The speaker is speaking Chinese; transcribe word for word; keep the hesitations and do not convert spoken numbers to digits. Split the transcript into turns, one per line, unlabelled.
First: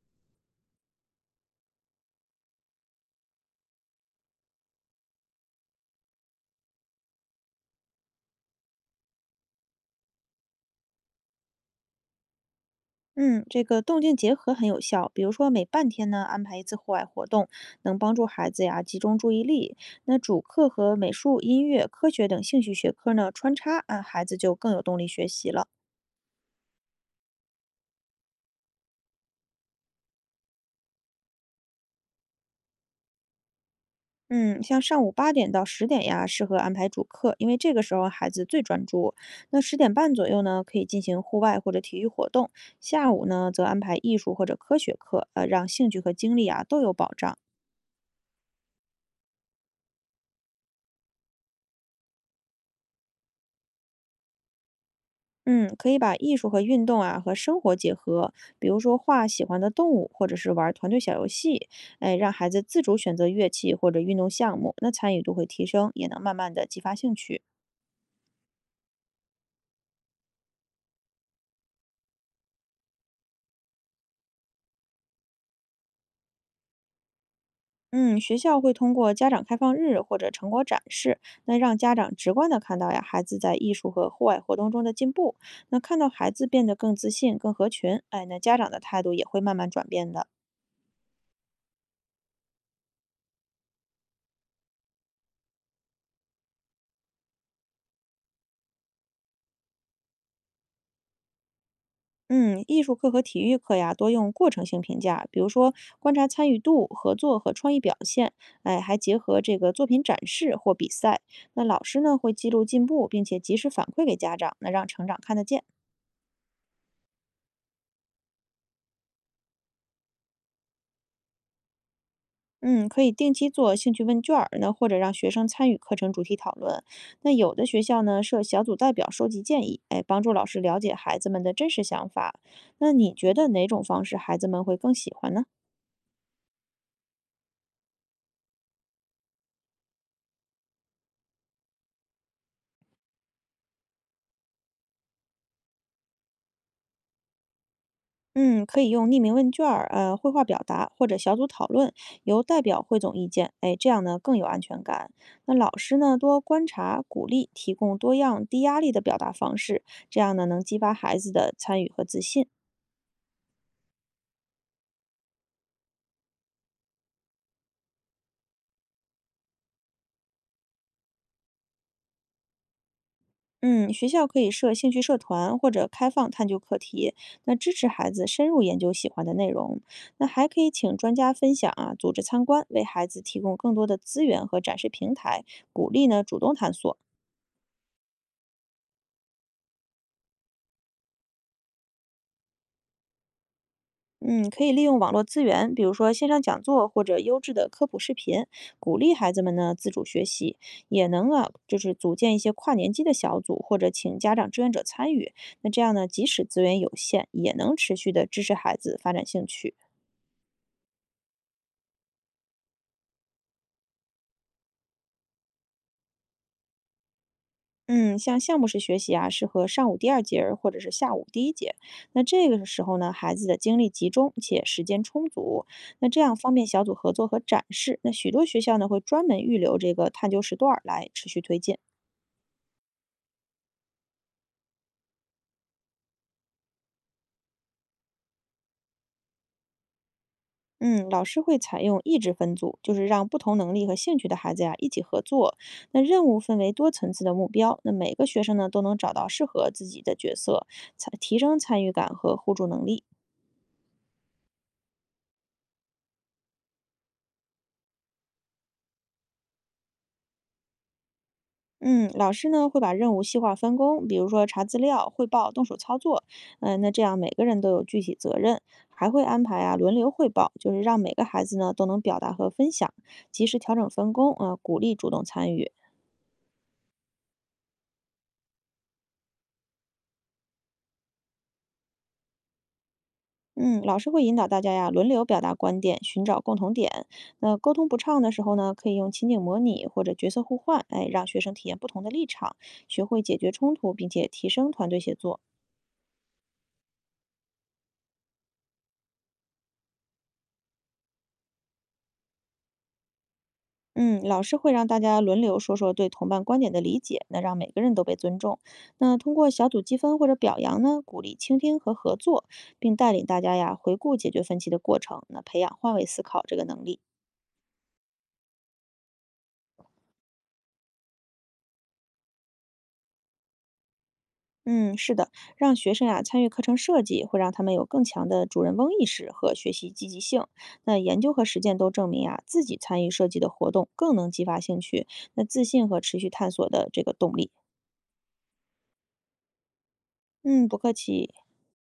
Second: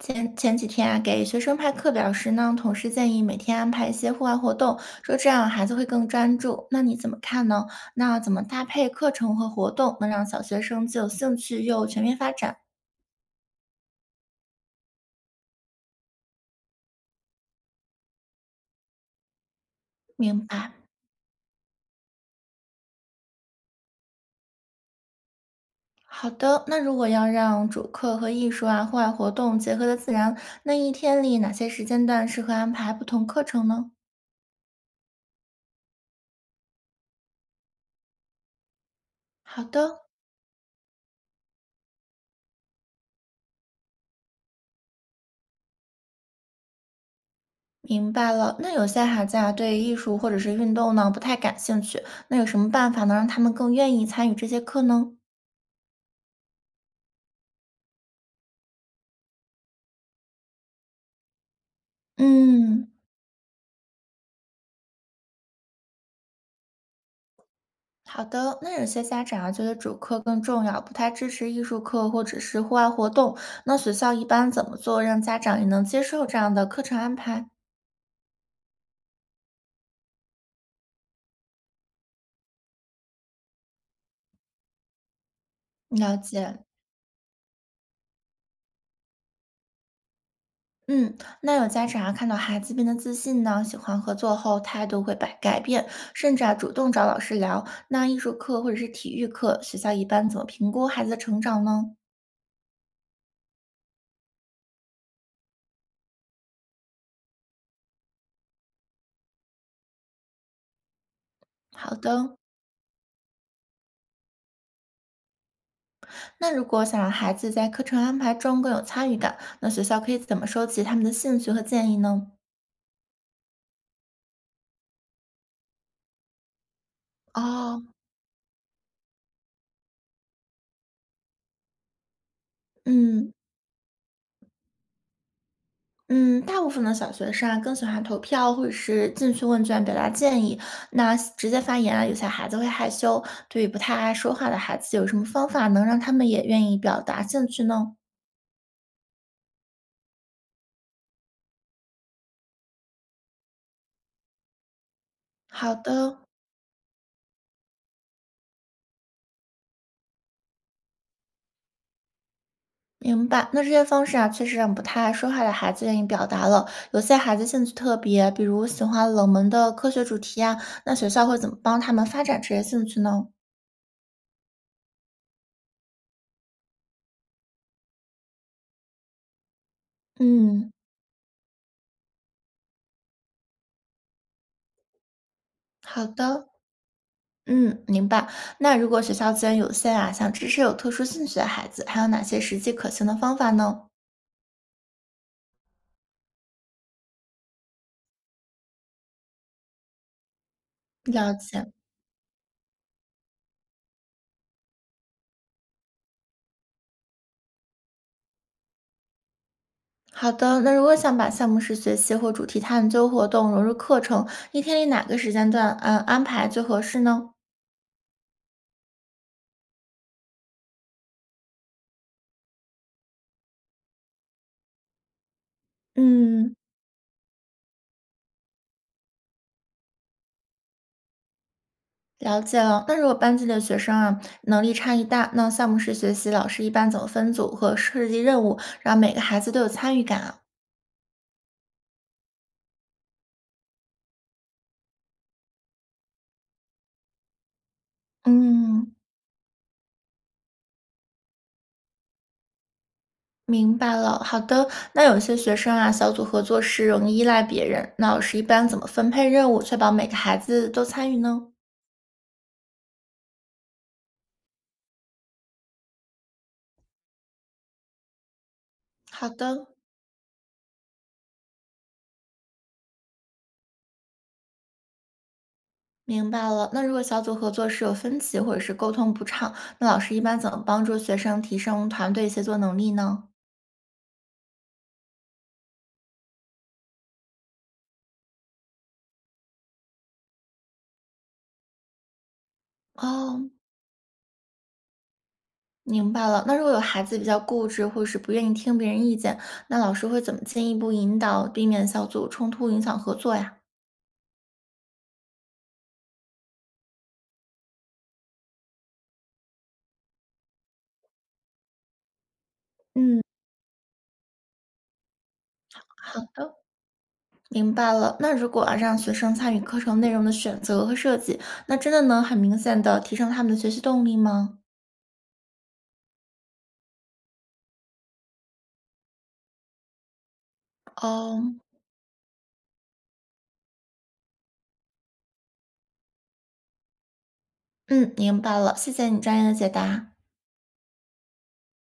前前几天啊，给学生派课表时呢，同事建议每天安排一些户外活动，说这样孩子会更专注。那你怎么看呢？那怎么搭配课程和活动，能让小学生既有兴趣又全面发展？
嗯，这个动静结合很有效。比如说，每半天呢安排一次户外活动，能帮助孩子呀集中注意力。那主
明
课
白。
和美术、音乐、科学等兴趣学科呢穿插，啊，孩子就更有动力学习了。
好的，那如果要让主课和艺术啊、户外活动结合的自然，那一天里哪些时间段适合安排不同课程呢？
嗯，像上午八点到十点呀，适合安排主课，因为这个时候孩子最专注。那
好
十点
的，
半左右呢，可以进行户外或者体育活动；下午呢，则安排艺术或者科学课，呃，让兴趣和精力啊都有保障。
明白了。那有些孩子啊，对艺术或者是运动呢不太感兴趣，那有什么办法能让他们更愿意参与这些课呢？
嗯，可以把艺术和运动啊和生活结合，比如说画喜欢的动物，或者是玩团队小游戏，哎，让孩子自
嗯，
主选择乐器或者运动项目，那参与度会提升，也能慢慢的激发兴趣。
好的。那有些家长啊，觉得主课更重要，不太支持艺术课或者是户外活动。那学校一般怎么做，让家长也能接受这样的课程安排？
嗯，学校会通过家长开放日或者成果展示，那让家长直观的看到呀孩子在艺术和户外活动中的进步，那看到
了
孩子
解。
变得更自信、更合群，哎，那家长的态度也会慢慢转变的。
嗯，那有家长啊，看到孩子变得自信呢，喜欢合作后，态度会改改变，甚至啊主动找老师聊。那艺术课或者是体育课，学校一般怎么评估孩子的成长呢？
嗯，艺术课和体育课呀，多用过程性评价，比如说观察参与度、合作和创意表现，哎，还结合这个作品展示或比赛。那老
好
师呢会
的，
记录进步，并且及时反馈给家长，那让成长看得见。
那如果想让孩子在课程安排中更有参与感，那学校可以怎么收集他们的兴趣和建议呢？
嗯，可以定期做兴趣问卷儿，那或者让学生参与课程主题讨论。那有的学
哦，
校呢设小组代表收集建议，哎，帮助老师了解孩子们的真实想法。那你觉
嗯
得哪种方式孩子们会更喜欢呢？
嗯，大部分的小学生啊，更喜欢投票或者是进去问卷表达建议。那直接发言啊，有些孩子会害羞。对于不太爱说话的孩子，有什么方法能让他们也愿意表达兴趣呢？
嗯，可以用匿名问卷儿、呃，绘画表达或者小组讨论，由代表汇总意见，哎，这样呢更有安全感。那
好
老师呢
的，
多观察、鼓励，提供多样、低压力的表达方式，这样呢能激发孩子的参与和自信。
明白。那这些方式啊，确实让不太爱说话的孩子愿意表达了。有些孩子兴趣特别，比如喜欢冷门的科学主题啊，那学校会怎么帮他们发展这些兴趣呢？
嗯，学校可以设兴趣社团或者开放探究课题，那支持孩子深入研究喜欢的内容。那还可以
嗯，
请专家分享啊，组织参观，为孩子提供更多的资源和展示平台，鼓励
好
呢主
的。
动探索。
嗯，明白。那如果学校资源有限啊，想支持有特殊兴趣的孩子，还有哪些实际可行的方法呢？
嗯，可以利用网络资源，比如说线上讲座或者优质的科普视频，鼓励孩子们呢自主学习，也能
了
啊，
解。
就是组建一些跨年级的小组，或者请家长志愿者参与。那这样呢，即使资源有限，也能持续的支持孩子发展兴趣。
好的，那如果想把项目式学习或主题探究活动融入课程，一天里哪个时间段，嗯，安排最合适呢？
嗯，像项目式学习啊，适合上午第二节儿或者是下午第一节。那这个时候呢，孩子的精力集中且时间充足，那这样方
嗯，
便小组合作和展示。那许多学校呢会专门预留这个探究时段儿来持续推进。
了解了。那如果班级里的学生啊，能力差异大，那项目式学习老师一般怎么分组和设计任务，让每个孩子都有参与感啊？
嗯，老师会采用意志分组，就是让不同能力和兴趣的孩子呀、一起合作。那任务分为多层次的目标，那每个学生呢都
嗯。
能找到适合自己的角色，才提升参与感和互助能力。
明白了，好的。那有些学生啊，小组合作时容易依赖别人，那老师一般怎么分配任务，确保每个孩子都参与呢？
嗯，老师呢会把任务细化分工，比如说查资料、汇报、动手操作。嗯、那这样每个人都有具体责任，还会
好
安排
的，
啊轮流汇报，就是让每个孩子呢都能表达和分享，及时调整分工啊、呃鼓励主动参与。
明白了。那如果小组合作时有分歧或者是沟通不畅，那老师一般怎么帮助学生提升团队协作能力呢？
嗯，老师会引导大家呀，轮流表达观点，寻找共同点。那沟通不畅的时候呢，可以用情景模拟或者角色互换，哎，让学生体验不同的立场，学会解
哦，
决冲突，并且提升团队协作。
明白了。那如果有孩子比较固执，或者是不愿意听别人意见，那老师会怎么进一步引导，避免小组冲突影响合作呀？
嗯，老师会让大家轮流说说对同伴观点的理解，那让每个人都被尊重。那通过小组积分或者表扬呢，鼓励倾听和合作，并带
嗯，
领大家呀回顾解决分歧的过程，那培养换位
好
思考这
的。
个能力。
明白了，那如果啊让学生参与课程内容的选择和设计，那真的能很明显的提升他们的学习动力吗？
嗯，是的，让学生呀、参与课程设计，会让他们有更强的主人翁意识和学习积极性。那研究和
哦，
实践都证明呀，自己参与设计的活动更能激发兴趣，那自信和持续探索的这个动力。
嗯，明白了，谢谢你专业的解答。
嗯，不客气。